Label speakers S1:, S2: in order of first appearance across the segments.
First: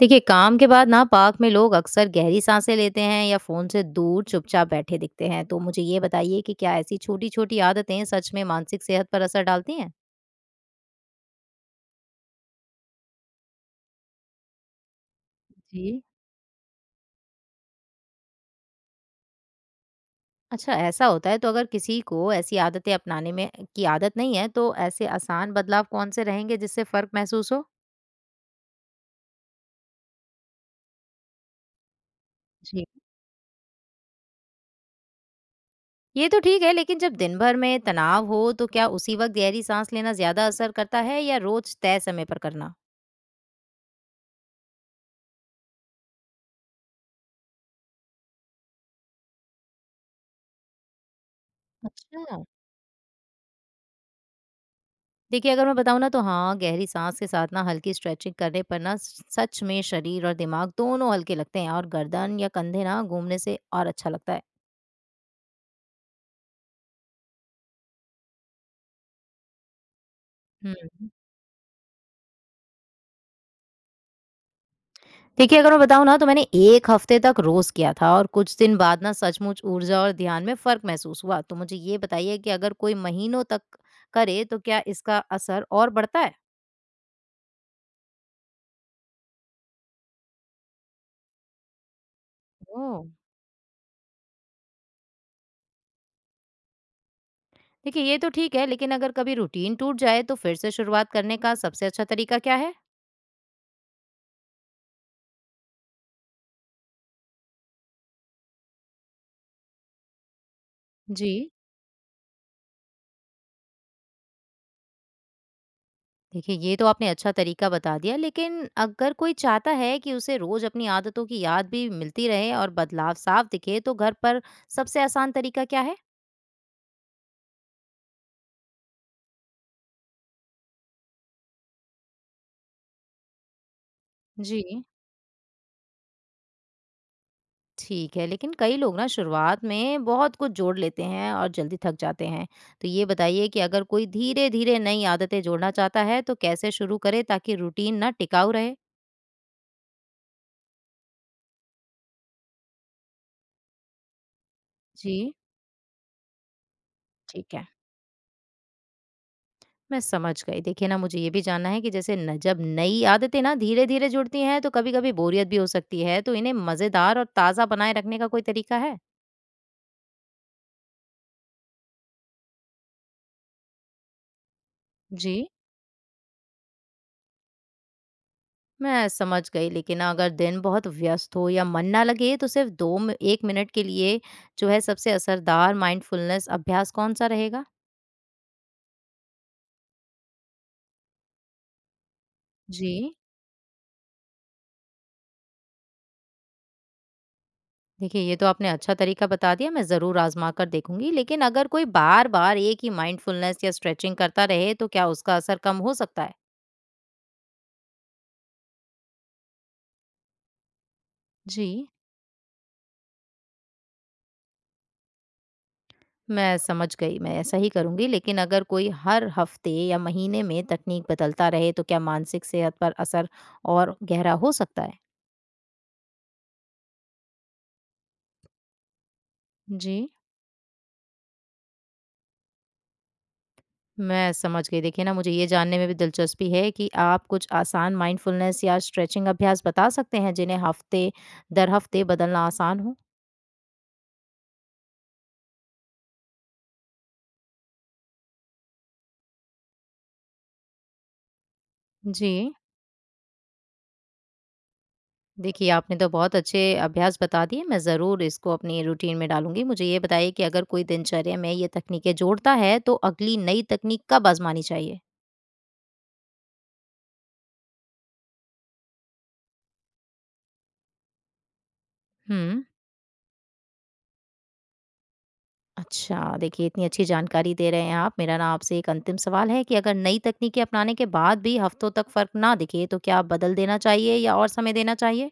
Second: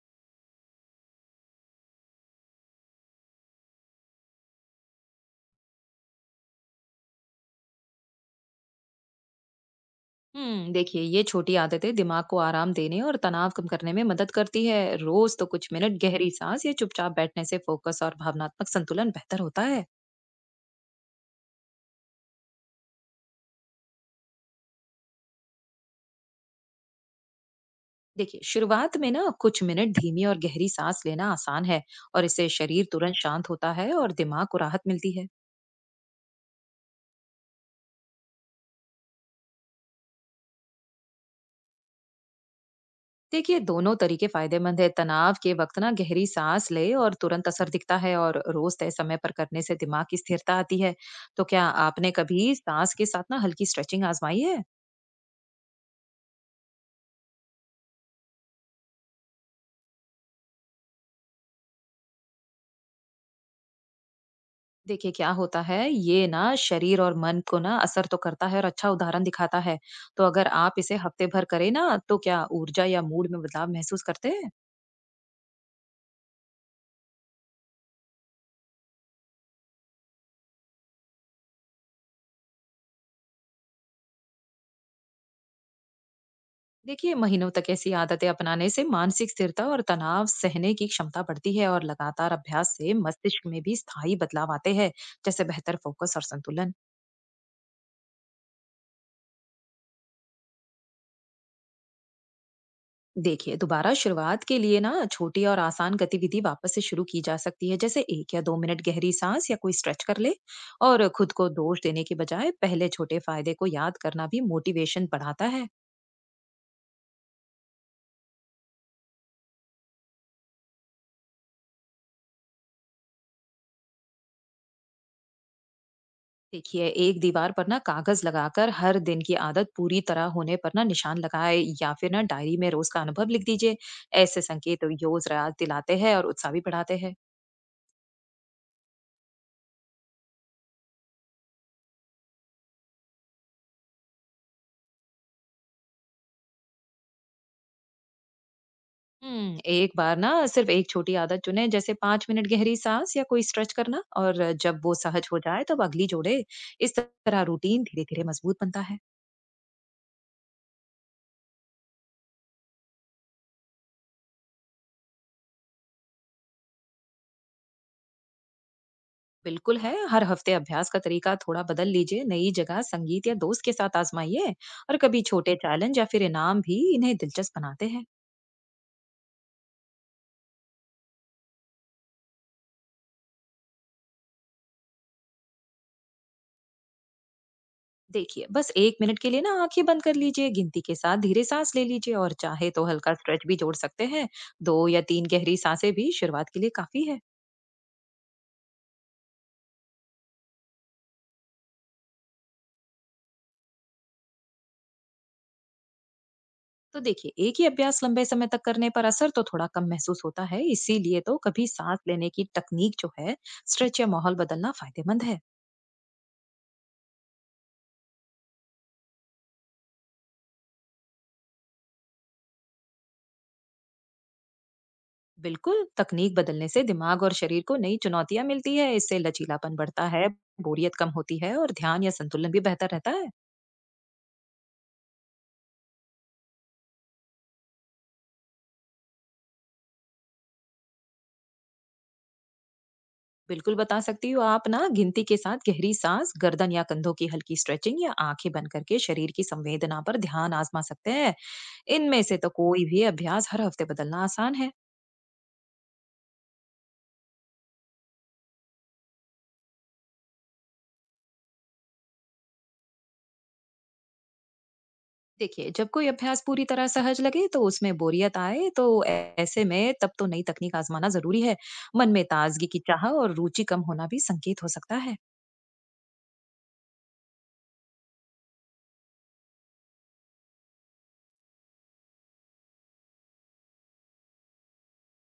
S1: देखिए काम के बाद ना पार्क में लोग अक्सर गहरी सांसें लेते हैं या फोन से दूर चुपचाप बैठे दिखते हैं तो मुझे ये बताइए कि क्या ऐसी छोटी छोटी आदतें सच में मानसिक सेहत पर असर डालती हैं।
S2: देखिए, ये छोटी आदतें दिमाग को आराम देने और तनाव कम करने में मदद करती है। रोज तो कुछ मिनट
S1: जी।
S2: गहरी सांस या चुपचाप बैठने से फोकस और भावनात्मक संतुलन बेहतर होता है।
S1: अच्छा ऐसा होता है तो अगर किसी को ऐसी आदतें अपनाने में की आदत नहीं है तो ऐसे आसान बदलाव कौन से रहेंगे जिससे फर्क महसूस हो।
S2: देखिए, शुरुआत में ना कुछ मिनट धीमी और गहरी सांस लेना आसान है और इससे
S1: जी।
S2: शरीर तुरंत शांत होता है और दिमाग को राहत मिलती है।
S1: ये तो ठीक है लेकिन जब दिन भर में तनाव हो तो क्या उसी वक्त गहरी सांस लेना ज्यादा असर करता है या रोज तय समय पर करना।
S2: देखिए, दोनों तरीके फायदेमंद है। तनाव के वक्त ना गहरी सांस ले और तुरंत असर दिखता है और रोज तय समय पर करने से दिमाग की स्थिरता आती है। तो क्या आपने
S1: अच्छा।
S2: कभी सांस के साथ ना हल्की स्ट्रेचिंग आजमाई है?
S1: देखिए, अगर मैं बताऊँ ना तो हाँ, गहरी साँस के साथ ना हल्की स्ट्रेचिंग करने पर ना स सच में शरीर और दिमाग दोनों हल्के लगते हैं और गर्दन या कंधे ना घूमने से और अच्छा लगता है।
S2: देखिए, क्या होता है ये ना शरीर और मन को ना असर तो करता है और अच्छा उदाहरण दिखाता है। तो अगर
S1: हुँ।
S2: आप इसे हफ्ते भर करें ना तो क्या ऊर्जा या मूड में बदलाव महसूस करते हैं?
S1: देखिए, अगर मैं बताऊँ ना तो मैंने 1 हफ्ते तक रोज़ किया था और कुछ दिन बाद ना सचमुच ऊर्जा और ध्यान में फ़र्क महसूस हुआ। तो मुझे ये बताइए कि अगर कोई महीनों तक करे तो क्या इसका असर और बढ़ता है?
S2: देखिए, महीनों तक ऐसी आदतें अपनाने से मानसिक स्थिरता और तनाव सहने की क्षमता बढ़ती है और लगातार अभ्यास से
S1: ओह!
S2: मस्तिष्क में भी स्थायी बदलाव आते हैं, जैसे बेहतर फोकस और संतुलन।
S1: देखिए, ये तो ठीक है लेकिन अगर कभी रूटीन टूट जाए तो फिर से शुरुआत करने का सबसे अच्छा तरीका क्या है?
S2: देखिए, दोबारा शुरुआत के लिए ना छोटी और आसान गतिविधि वापस से शुरू की जा सकती है, जैसे एक या दो मिनट गहरी सांस या कोई स्ट्रेच कर ले। और
S1: जी।
S2: खुद को दोष देने के बजाय पहले छोटे फायदे को याद करना भी मोटिवेशन बढ़ाता है।
S1: देखिए ये तो आपने अच्छा तरीका बता दिया लेकिन अगर कोई चाहता है कि उसे रोज अपनी आदतों की याद भी मिलती रहे और बदलाव साफ दिखे तो घर पर सबसे आसान तरीका क्या है।
S2: देखिए, एक दीवार पर ना कागज लगाकर हर दिन की आदत पूरी तरह होने पर ना निशान लगाए, या फिर ना डायरी में रोज का अनुभव लिख दीजिए। ऐसे
S1: जी।
S2: संकेत रोज रात दिलाते हैं और उत्साह भी बढ़ाते हैं।
S1: ठीक है लेकिन कई लोग ना शुरुआत में बहुत कुछ जोड़ लेते हैं और जल्दी थक जाते हैं तो ये बताइए कि अगर कोई धीरे धीरे नई आदतें जोड़ना चाहता है तो कैसे शुरू करे ताकि रूटीन ना टिकाऊ रहे।
S2: एक बार ना सिर्फ एक छोटी आदत चुनें, जैसे 5 मिनट गहरी सांस या कोई स्ट्रेच करना, और जब वो सहज
S1: जी।
S2: हो जाए तब अगली जोड़े। इस तरह
S1: ठीक है।
S2: रूटीन धीरे-धीरे मजबूत बनता है।
S1: मैं समझ गई। देखिए ना, मुझे ये भी जानना है कि जैसे न जब नई आदतें ना धीरे-धीरे जुड़ती हैं तो कभी-कभी बोरियत भी हो सकती है, तो इन्हें मज़ेदार और ताज़ा बनाए रखने का कोई तरीका है?
S2: बिल्कुल है, हर हफ्ते अभ्यास का तरीका थोड़ा बदल लीजिए। नई जगह, संगीत या दोस्त के साथ आजमाइए, और कभी
S1: जी।
S2: छोटे चैलेंज या फिर इनाम भी इन्हें दिलचस्प बनाते हैं।
S1: मैं समझ गई लेकिन अगर दिन बहुत व्यस्त हो या मन ना लगे तो सिर्फ 2 म 1 मिनट के लिए जो है सबसे असरदार माइंडफुलनेस अभ्यास कौन-सा रहेगा?
S2: देखिए, बस 1 मिनट के लिए ना आँखें बंद कर लीजिए, गिनती के साथ धीरे सांस ले लीजिए और चाहे तो
S1: जी।
S2: हल्का स्ट्रेच भी जोड़ सकते हैं। 2 या 3 गहरी साँसें भी शुरुआत के लिए काफ़ी है।
S1: देखिए ये तो आपने अच्छा तरीका बता दिया, मैं ज़रूर आज़मा कर देखूँगी। लेकिन अगर कोई बार-बार एक ही माइंडफुलनेस या स्ट्रेचिंग करता रहे तो क्या उसका असर कम हो सकता है?
S2: तो देखिए, एक ही अभ्यास लंबे समय तक करने पर असर तो थोड़ा कम महसूस होता है। इसीलिए तो
S1: जी।
S2: कभी सांस लेने की तकनीक जो है, स्ट्रेच या माहौल बदलना फायदेमंद है।
S1: मैं समझ गई, मैं ऐसा ही करूँगी। लेकिन अगर कोई हर हफ्ते या महीने में तकनीक बदलता रहे तो क्या मानसिक सेहत पर असर और गहरा हो सकता है?
S2: बिल्कुल, तकनीक बदलने से दिमाग और शरीर को नई चुनौतियां मिलती है। इससे लचीलापन
S1: जी।
S2: बढ़ता है, बोरियत कम होती है और ध्यान या संतुलन भी बेहतर रहता है।
S1: मैं समझ गई। देखिए ना, मुझे ये जानने में भी दिलचस्पी है कि आप कुछ आसान माइंडफुलनेस या स्ट्रेचिंग अभ्यास बता सकते हैं जिन्हें हफ्ते दर हफ्ते बदलना आसान हो?
S2: बिल्कुल बता सकती हूँ। आप ना गिनती के साथ गहरी सांस, गर्दन या कंधों की हल्की स्ट्रेचिंग, या आंखें बंद करके शरीर की संवेदना पर ध्यान आजमा सकते हैं। इनमें
S1: जी।
S2: से तो कोई भी अभ्यास हर हफ्ते बदलना आसान है।
S1: देखिए आपने तो बहुत अच्छे अभ्यास बता दिए, मैं ज़रूर इसको अपनी रूटीन में डालूंगी। मुझे ये बताइए कि अगर कोई दिनचर्या में ये तकनीकें जोड़ता है तो अगली नई तकनीक कब आजमानी चाहिए?
S2: देखिए, जब कोई अभ्यास पूरी तरह सहज लगे, तो उसमें बोरियत आए, तो ऐसे में तब तो नई तकनीक आजमाना जरूरी है। मन में
S1: हम्म।
S2: ताजगी की चाह और रुचि कम होना भी संकेत हो सकता है।
S1: अच्छा, देखिए इतनी अच्छी जानकारी दे रहे हैं आप। मेरा ना आपसे एक अंतिम सवाल है कि अगर नई तकनीकें अपनाने के बाद भी हफ्तों तक फ़र्क ना दिखे, तो क्या बदल देना चाहिए या और समय देना चाहिए?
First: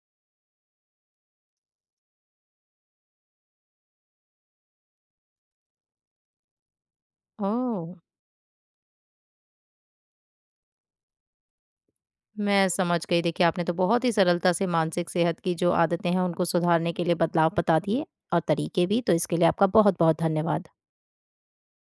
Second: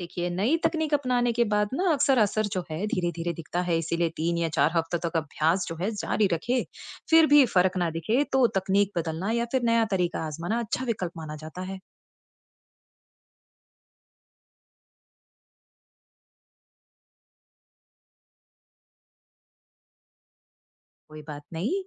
S2: देखिए, नई तकनीक अपनाने के बाद ना अक्सर असर जो है धीरे-धीरे दिखता है। इसीलिए 3 या 4 हफ्तों तक अभ्यास जो है जारी रखे। फिर भी फर्क
S1: ओह!
S2: ना दिखे तो तकनीक बदलना या फिर नया तरीका आजमाना अच्छा विकल्प माना जाता है।
S1: मैं समझ गई। देखिए, आपने तो बहुत ही सरलता से मानसिक सेहत की जो आदतें हैं, उनको सुधारने के लिए बदलाव बता दिए और तरीके भी। तो इसके लिए आपका बहुत-बहुत धन्यवाद।
S2: कोई बात नहीं।